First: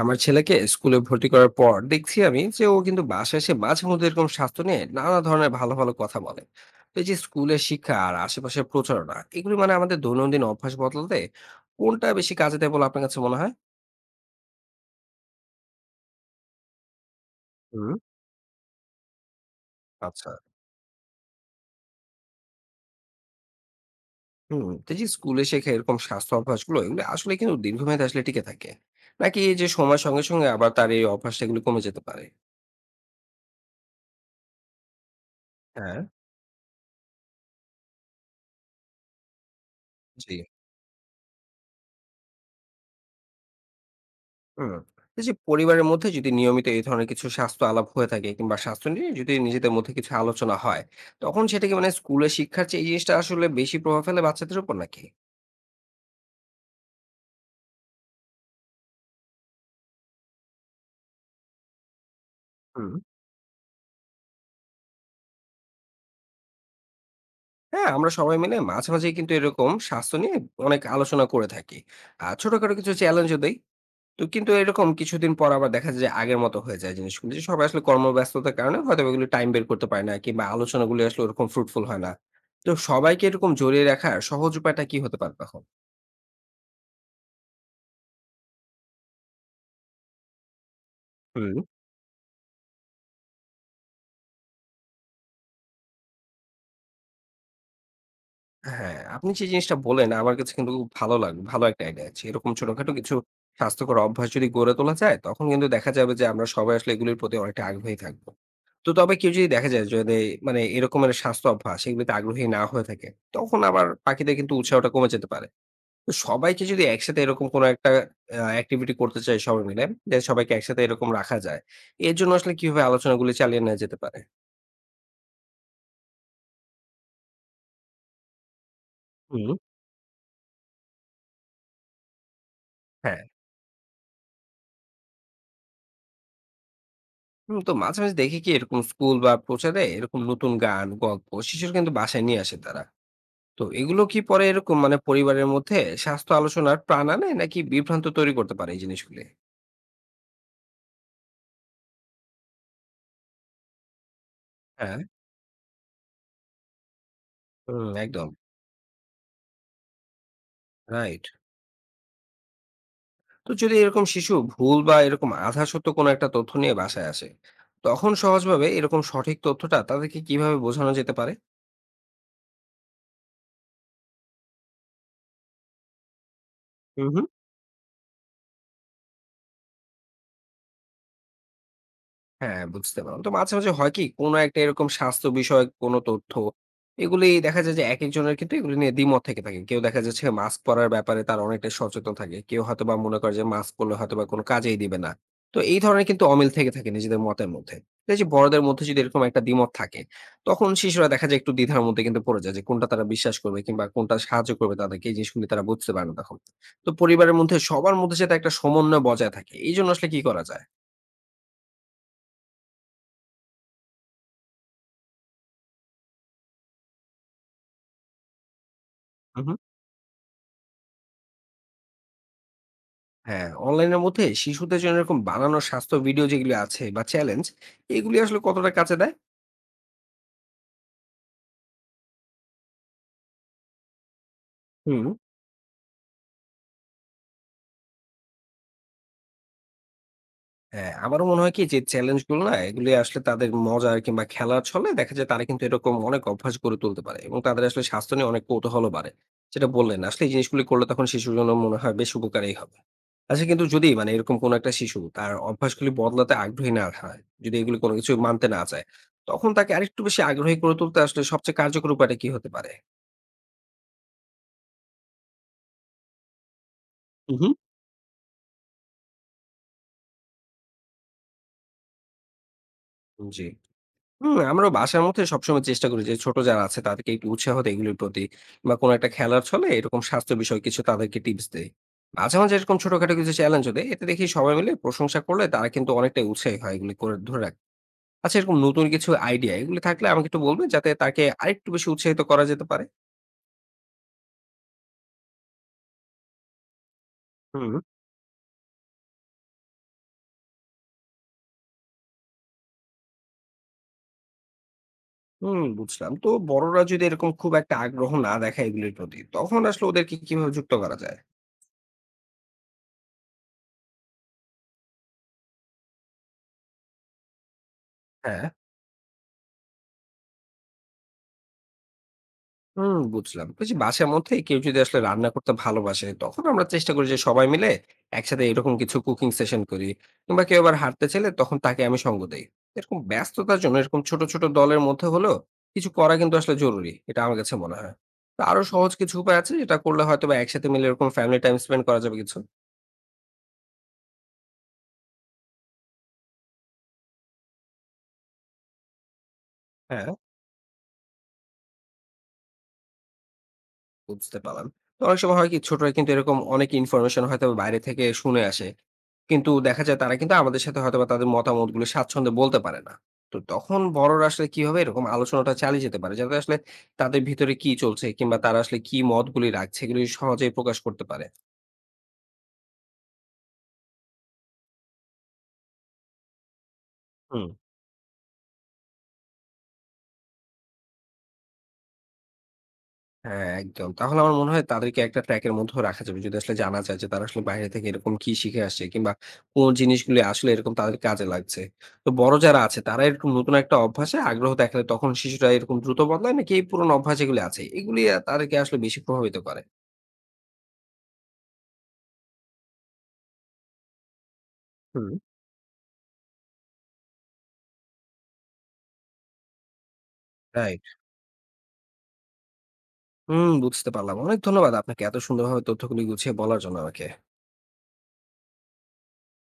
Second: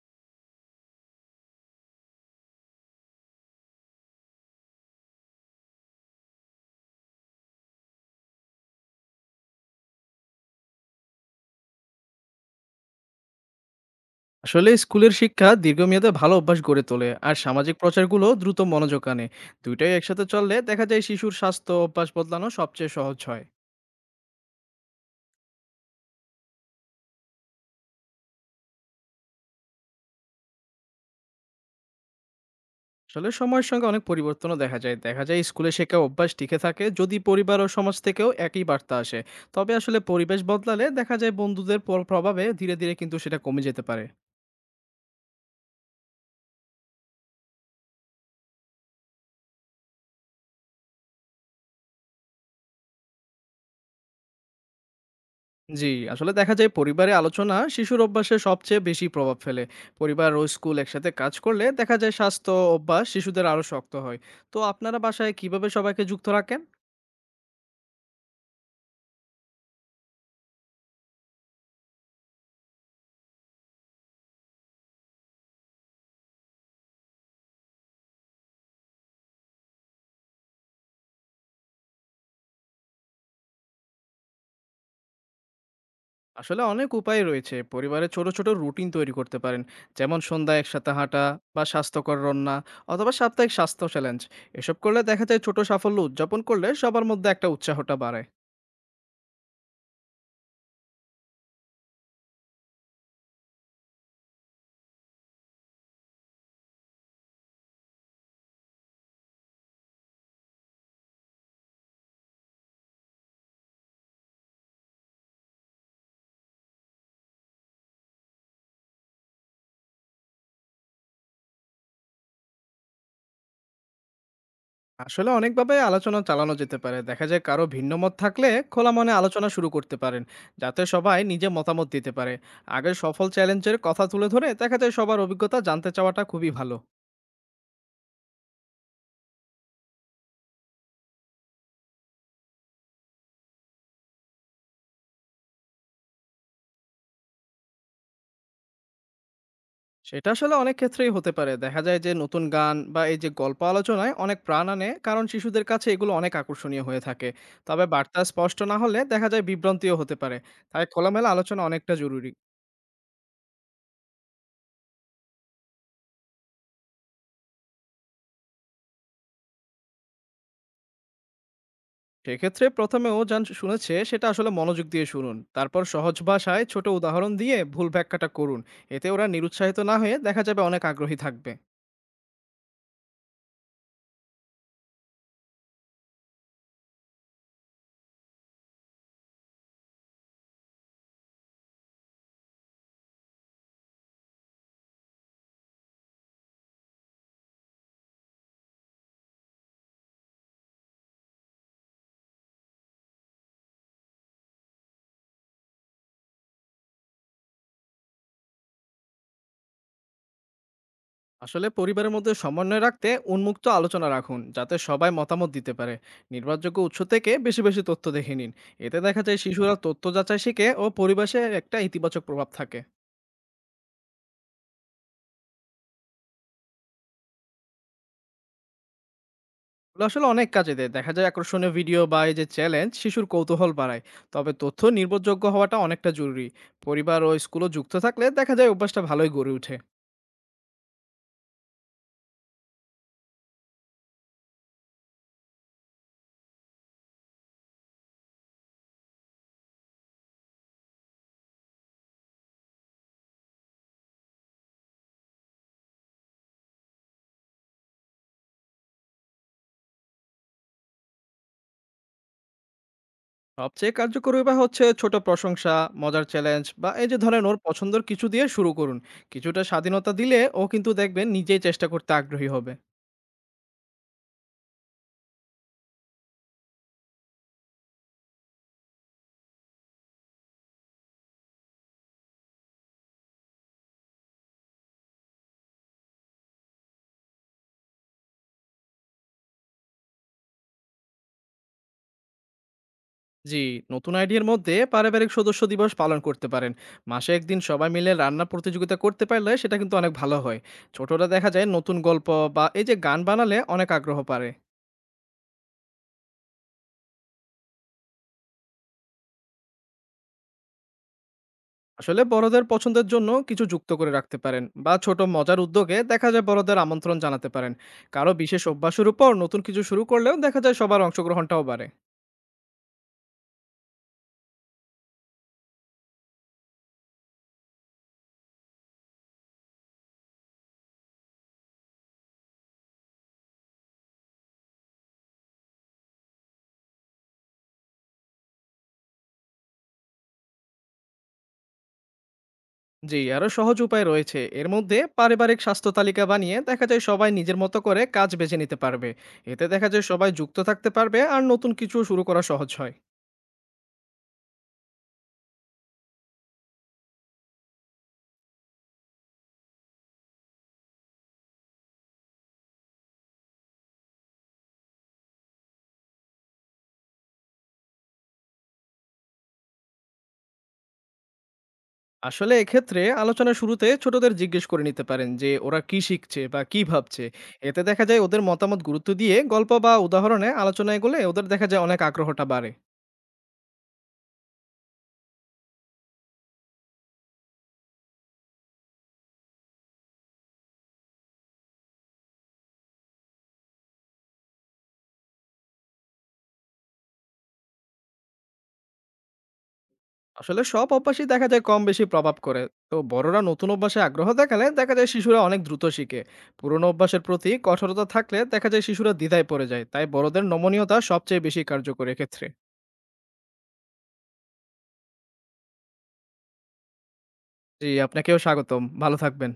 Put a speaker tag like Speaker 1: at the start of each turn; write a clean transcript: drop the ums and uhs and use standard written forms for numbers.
Speaker 1: আমার ছেলেকে স্কুলে ভর্তি করার পর দেখছি আমি যে ও কিন্তু বাসায় এসে মাঝে মধ্যে এরকম স্বাস্থ্য নিয়ে নানা ধরনের ভালো ভালো কথা বলে। তো এই যে স্কুলের শিক্ষা আর আশেপাশের প্রচারণা এগুলি মানে আমাদের দৈনন্দিন অভ্যাস বদলাতে কোনটা বেশি কাজে দেয় বলে আপনার কাছে মনে হয়?
Speaker 2: আসলে স্কুলের শিক্ষা দীর্ঘমেয়াদে ভালো অভ্যাস গড়ে তোলে আর সামাজিক
Speaker 1: হুম।
Speaker 2: প্রচারগুলো দ্রুত মনোযোগ আনে। দুইটাই একসাথে
Speaker 1: আচ্ছা।
Speaker 2: চললে দেখা যায় শিশুর স্বাস্থ্য অভ্যাস বদলানো সবচেয়ে সহজ হয়।
Speaker 1: হুম, তো এই যে স্কুলে শেখা এরকম স্বাস্থ্য অভ্যাস গুলো এগুলো আসলে কিন্তু দীর্ঘমেয়াদে আসলে টিকে থাকে নাকি এই যে সময়ের সঙ্গে সঙ্গে আবার তার এই অভ্যাসটা এগুলো কমে যেতে পারে?
Speaker 2: আসলে সময়ের সঙ্গে অনেক পরিবর্তনও দেখা যায়, দেখা যায় স্কুলে শেখা
Speaker 1: হ্যাঁ।
Speaker 2: অভ্যাস টিকে থাকে যদি পরিবার ও সমাজ থেকেও একই বার্তা আসে। তবে আসলে
Speaker 1: জি।
Speaker 2: পরিবেশ বদলালে দেখা যায় বন্ধুদের প্রভাবে ধীরে ধীরে কিন্তু সেটা কমে যেতে পারে।
Speaker 1: হুম। এই যে পরিবারের মধ্যে যদি নিয়মিত এই ধরনের কিছু স্বাস্থ্য আলাপ হয়ে থাকে কিংবা স্বাস্থ্য নিয়ে যদি নিজেদের মধ্যে কিছু আলোচনা হয়, তখন সেটা কি মানে স্কুলে শিক্ষার চেয়ে এই জিনিসটা আসলে বেশি প্রভাব ফেলে বাচ্চাদের উপর নাকি?
Speaker 2: জি, আসলে দেখা যায় পরিবারে আলোচনা শিশুর অভ্যাসে সবচেয়ে বেশি প্রভাব ফেলে। পরিবার ও স্কুল একসাথে কাজ করলে দেখা যায় স্বাস্থ্য,
Speaker 1: হুম।
Speaker 2: অভ্যাস শিশুদের আরো শক্ত হয়। তো আপনারা বাসায় কিভাবে সবাইকে যুক্ত রাখেন?
Speaker 1: হ্যাঁ, আমরা সবাই মিলে মাঝে, মাঝেই কিন্তু এরকম স্বাস্থ্য নিয়ে অনেক আলোচনা করে থাকি। আর ছোটখাটো কিছু চ্যালেঞ্জও দেই। তো কিন্তু এরকম কিছুদিন পর আবার দেখা যায় যে আগের মতো হয়ে যায় জিনিসগুলো। যে সবাই আসলে কর্মব্যস্ততার কারণে হয়তো এগুলো টাইম বের করতে পারে না কিংবা আলোচনাগুলো আসলে ওরকম ফ্রুটফুল হয় না। তো সবাইকে এরকম জড়িয়ে রাখার সহজ উপায়টা কি হতে পারে তখন?
Speaker 2: আসলে অনেক উপায় রয়েছে। পরিবারে ছোট, ছোট রুটিন তৈরি করতে পারেন। যেমন সন্ধ্যায় একসাথে হাঁটা
Speaker 1: হুম।
Speaker 2: বা স্বাস্থ্যকর রান্না অথবা সাপ্তাহিক স্বাস্থ্য চ্যালেঞ্জ। এসব করলে দেখা যায় ছোট সাফল্য উদযাপন করলে সবার মধ্যে একটা উৎসাহটা বাড়ে।
Speaker 1: হ্যাঁ, আপনি যে জিনিসটা বললেন আমার কাছে কিন্তু খুব ভালো লাগলো। ভালো একটা আইডিয়া আছে। এরকম ছোটখাটো কিছু স্বাস্থ্যকর অভ্যাস যদি গড়ে তোলা যায়, তখন কিন্তু দেখা যাবে যে আমরা সবাই আসলে এগুলির প্রতি অনেকটা আগ্রহী থাকবো। তো তবে কেউ যদি দেখা যায় যদি মানে এরকমের স্বাস্থ্য অভ্যাস এগুলিতে আগ্রহী না হয়ে থাকে, তখন আবার বাকিদের কিন্তু উৎসাহটা কমে যেতে পারে। তো সবাইকে যদি একসাথে এরকম কোনো একটা অ্যাক্টিভিটি করতে চাই সবাই মিলে, যে সবাইকে একসাথে এরকম রাখা যায়। এর জন্য আসলে কিভাবে আলোচনাগুলি চালিয়ে নেওয়া যেতে পারে?
Speaker 2: আসলে অনেকভাবে আলোচনা চালানো যেতে পারে, দেখা যায় কারো ভিন্ন মত থাকলে খোলা মনে আলোচনা
Speaker 1: হুম।
Speaker 2: শুরু করতে পারেন যাতে সবাই নিজের মতামত দিতে পারে। আগের
Speaker 1: হ্যাঁ।
Speaker 2: সফল চ্যালেঞ্জের কথা তুলে ধরে দেখা যায় সবার অভিজ্ঞতা জানতে চাওয়াটা খুবই ভালো।
Speaker 1: হুম, তো মাঝে, মাঝে দেখি কি এরকম স্কুল বা প্রচারে এরকম নতুন গান, গল্প শিশুরা কিন্তু বাসায় নিয়ে আসে তারা। তো এগুলো কি পরে এরকম মানে পরিবারের মধ্যে স্বাস্থ্য আলোচনার প্রাণ আনে নাকি বিভ্রান্ত তৈরি করতে পারে এই জিনিসগুলি?
Speaker 2: সেটা আসলে অনেক ক্ষেত্রেই হতে পারে, দেখা যায় যে নতুন গান বা এই যে গল্প আলোচনায় অনেক প্রাণ আনে
Speaker 1: হ্যাঁ।
Speaker 2: কারণ শিশুদের কাছে এগুলো অনেক আকর্ষণীয় হয়ে থাকে। তবে
Speaker 1: হুম,
Speaker 2: বার্তা
Speaker 1: একদম।
Speaker 2: স্পষ্ট না হলে দেখা যায় বিভ্রান্তিও হতে পারে। তাই
Speaker 1: রাইট।
Speaker 2: খোলামেলা আলোচনা অনেকটা জরুরি।
Speaker 1: তো যদি এরকম শিশু ভুল বা এরকম আধা সত্য কোনো একটা তথ্য নিয়ে বাসায় আসে, তখন সহজভাবে এরকম সঠিক তথ্যটা তাদেরকে কিভাবে বোঝানো যেতে পারে?
Speaker 2: সেক্ষেত্রে প্রথমে ও যান শুনেছে সেটা আসলে মনোযোগ দিয়ে শুনুন, তারপর সহজ ভাষায় ছোট
Speaker 1: হুম, হুম।
Speaker 2: উদাহরণ দিয়ে ভুল ব্যাখ্যাটা করুন। এতে ওরা নিরুৎসাহিত না হয়ে দেখা যাবে অনেক আগ্রহী থাকবে।
Speaker 1: হ্যাঁ, বুঝতে পারলাম। তো মাঝে, মাঝে হয় কি কোন একটা এরকম স্বাস্থ্য বিষয়ক কোন তথ্য এগুলি দেখা যায় যে একেকজনের কিন্তু এগুলি নিয়ে দ্বিমত থেকে থাকে। কেউ দেখা যাচ্ছে মাস্ক পরার ব্যাপারে তারা অনেকটাই সচেতন থাকে। কেউ হয়তোবা মনে করে যে মাস্ক পরলে হয়তোবা কোন কাজেই দিবে না। তো এই ধরনের কিন্তু অমিল থেকে থাকে নিজেদের মতের মধ্যে। তো এই যে বড়দের মধ্যে যদি এরকম একটা দ্বিমত থাকে, তখন শিশুরা দেখা যায় একটু দ্বিধার মধ্যে কিন্তু পড়ে যায় যে কোনটা তারা বিশ্বাস করবে কিংবা কোনটা সাহায্য করবে তাদেরকে এই জিনিসগুলি তারা বুঝতে পারে না তখন। তো পরিবারের মধ্যে সবার মধ্যে যাতে একটা সমন্বয় বজায় থাকে, এইজন্য আসলে কি করা যায়?
Speaker 2: আসলে পরিবারের মধ্যে সমন্বয় রাখতে উন্মুক্ত আলোচনা রাখুন যাতে সবাই মতামত দিতে পারে। নির্ভরযোগ্য উৎস থেকে বেশি বেশি তথ্য দেখে নিন। এতে দেখা যায়
Speaker 1: হু, হু।
Speaker 2: শিশুরা তথ্য যাচাই শিখে ও পরিবেশের একটা ইতিবাচক প্রভাব থাকে।
Speaker 1: হ্যাঁ, অনলাইনের মধ্যে শিশুদের জন্য এরকম বানানো স্বাস্থ্য ভিডিও যেগুলো আছে বা চ্যালেঞ্জ, এগুলি আসলে কতটা কাজে দেয়?
Speaker 2: এগুলো আসলে অনেক কাজে দেয়। দেখা যায় আকর্ষণীয় ভিডিও বা এই যে চ্যালেঞ্জ শিশুর কৌতূহল বাড়ায়। তবে তথ্য
Speaker 1: হুম।
Speaker 2: নির্ভরযোগ্য হওয়াটা অনেকটা জরুরি। পরিবার ও স্কুলও যুক্ত থাকলে দেখা যায় অভ্যাসটা ভালোই গড়ে ওঠে।
Speaker 1: হ্যাঁ, আমারও মনে হয় কি যে চ্যালেঞ্জ গুলো না এগুলি আসলে তাদের মজার কিংবা খেলার ছলে দেখা যায় তারা কিন্তু এরকম অনেক অভ্যাস গড়ে তুলতে পারে এবং তাদের আসলে স্বাস্থ্য নিয়ে অনেক কৌতূহলও বাড়ে। যেটা বললেন আসলে এই জিনিসগুলি করলে তখন শিশুর জন্য মনে হয় বেশ উপকারেই হবে। আচ্ছা কিন্তু যদি মানে এরকম কোনো একটা শিশু তার অভ্যাসগুলি বদলাতে আগ্রহী না হয়, যদি এগুলি কোনো কিছু মানতে না চায়, তখন তাকে আরেকটু বেশি আগ্রহী করে তুলতে আসলে সবচেয়ে কার্যকর উপায়টা কি হতে পারে?
Speaker 2: সবচেয়ে কার্যকর উপায় হচ্ছে ছোট প্রশংসা, মজার চ্যালেঞ্জ বা এই যে
Speaker 1: হুম,
Speaker 2: ধরেন
Speaker 1: হুম।
Speaker 2: ওর পছন্দের কিছু দিয়ে শুরু করুন। কিছুটা স্বাধীনতা দিলে ও কিন্তু দেখবেন নিজেই চেষ্টা করতে আগ্রহী হবে।
Speaker 1: জি। হুম, আমরাও বাসার মধ্যে সবসময় চেষ্টা করি যে ছোট যারা আছে তাদেরকে একটু উৎসাহ দেই এগুলোর প্রতি বা কোনো একটা খেলার ছলে এরকম স্বাস্থ্য বিষয় কিছু তাদেরকে টিপস দেই মাঝে মাঝে এরকম ছোটখাটো কিছু চ্যালেঞ্জ দেয় এতে দেখি সবাই মিলে প্রশংসা করলে তারা কিন্তু অনেকটাই উৎসাহী হয় এগুলো করে ধরে রাখ। আচ্ছা এরকম নতুন কিছু আইডিয়া এগুলো থাকলে আমাকে একটু বলবে যাতে তাকে আরেকটু বেশি উৎসাহিত করা যেতে পারে।
Speaker 2: জি, নতুন আইডিয়ার মধ্যে পারিবারিক সদস্য দিবস পালন করতে পারেন। মাসে একদিন
Speaker 1: হুম।
Speaker 2: সবাই মিলে রান্না প্রতিযোগিতা করতে পারলে সেটা কিন্তু অনেক ভালো হয়। ছোটরা দেখা যায় নতুন গল্প বা এই যে গান বানালে অনেক আগ্রহ পারে।
Speaker 1: হুম, বুঝলাম, তো বড়রা যদি এরকম খুব একটা আগ্রহ না দেখায় এগুলির প্রতি তখন আসলে ওদেরকে কিভাবে যুক্ত করা যায়?
Speaker 2: আসলে বড়দের পছন্দের জন্য কিছু যুক্ত করে রাখতে পারেন বা ছোট মজার উদ্যোগে দেখা যায় বড়দের আমন্ত্রণ জানাতে পারেন। কারো
Speaker 1: হ্যাঁ।
Speaker 2: বিশেষ অভ্যাসের উপর নতুন কিছু শুরু করলেও দেখা যায় সবার অংশগ্রহণটাও বাড়ে।
Speaker 1: হুম, বুঝলাম। ওই যে বাসার মধ্যে কেউ যদি আসলে রান্না করতে ভালোবাসে, তখন আমরা চেষ্টা করি যে সবাই মিলে একসাথে এরকম কিছু কুকিং সেশন করি। কিংবা কেউ আবার হাঁটতে চাইলে তখন তাকে আমি সঙ্গ দেই। এরকম ব্যস্ততার জন্য এরকম ছোট, ছোট দলের মধ্যে হলেও কিছু করা কিন্তু আসলে জরুরি। এটা আমার কাছে মনে হয়। তো আরো সহজ কিছু উপায় আছে যেটা করলে হয়তোবা একসাথে মিলে এরকম ফ্যামিলি টাইম স্পেন্ড করা যাবে কিছু?
Speaker 2: জি, আরো সহজ উপায় রয়েছে। এর মধ্যে পারিবারিক স্বাস্থ্য তালিকা বানিয়ে দেখা যায় সবাই নিজের মতো করে কাজ বেছে নিতে পারবে। এতে দেখা যায়
Speaker 1: হ্যাঁ,
Speaker 2: সবাই যুক্ত থাকতে পারবে আর নতুন কিছু শুরু করা সহজ হয়।
Speaker 1: বুঝতে পারলাম। তো অনেক সময় হয় কি ছোটরা কিন্তু এরকম অনেক ইনফরমেশন হয়তো বাইরে থেকে শুনে আসে। কিন্তু দেখা যায় তারা কিন্তু আমাদের সাথে হয়তোবা তাদের মতামতগুলো স্বাচ্ছন্দ্যে বলতে পারে না। তো তখন বড়রা আসলে কিভাবে এরকম আলোচনাটা চালিয়ে যেতে পারে? যাতে আসলে তাদের ভিতরে কি চলছে কিংবা তারা আসলে কি মতগুলি রাখছে এগুলি সহজেই প্রকাশ করতে পারে।
Speaker 2: আসলে এক্ষেত্রে আলোচনা শুরুতে ছোটদের জিজ্ঞেস করে নিতে পারেন যে ওরা কি শিখছে বা কি ভাবছে।
Speaker 1: হুম।
Speaker 2: এতে দেখা যায় ওদের মতামত গুরুত্ব দিয়ে গল্প বা উদাহরণে আলোচনায় এগোলে ওদের দেখা যায় অনেক আগ্রহটা বাড়ে।
Speaker 1: হ্যাঁ, একদম। তাহলে আমার মনে হয় তাদেরকে একটা ট্র্যাক এর মধ্যেও রাখা যাবে। যদি আসলে জানা যায় যে তারা আসলে বাইরে থেকে এরকম কি শিখে আসছে কিংবা কোন জিনিসগুলি আসলে এরকম তাদের কাজে লাগছে। তো বড় যারা আছে তারা এরকম নতুন একটা অভ্যাসে আগ্রহ দেখালে তখন শিশুরা এরকম দ্রুত বদলায় নাকি এই পুরনো অভ্যাস যেগুলি আছে এগুলি তাদেরকে আসলে বেশি প্রভাবিত করে?
Speaker 2: আসলে সব অভ্যাসই দেখা যায় কম বেশি প্রভাব করে। তো বড়রা নতুন অভ্যাসে আগ্রহ দেখালে দেখা যায়
Speaker 1: হুম।
Speaker 2: শিশুরা অনেক দ্রুত শিখে। পুরনো অভ্যাসের প্রতি কঠোরতা থাকলে দেখা যায় শিশুরা দ্বিধায় পড়ে যায়, তাই বড়দের
Speaker 1: রাইট।
Speaker 2: নমনীয়তা সবচেয়ে বেশি কার্যকরী ক্ষেত্রে।
Speaker 1: হুম, বুঝতে পারলাম। অনেক ধন্যবাদ আপনাকে এত সুন্দরভাবে তথ্যগুলি গুছিয়ে বলার জন্য আমাকে।
Speaker 2: জি, আপনাকেও স্বাগতম। ভালো থাকবেন।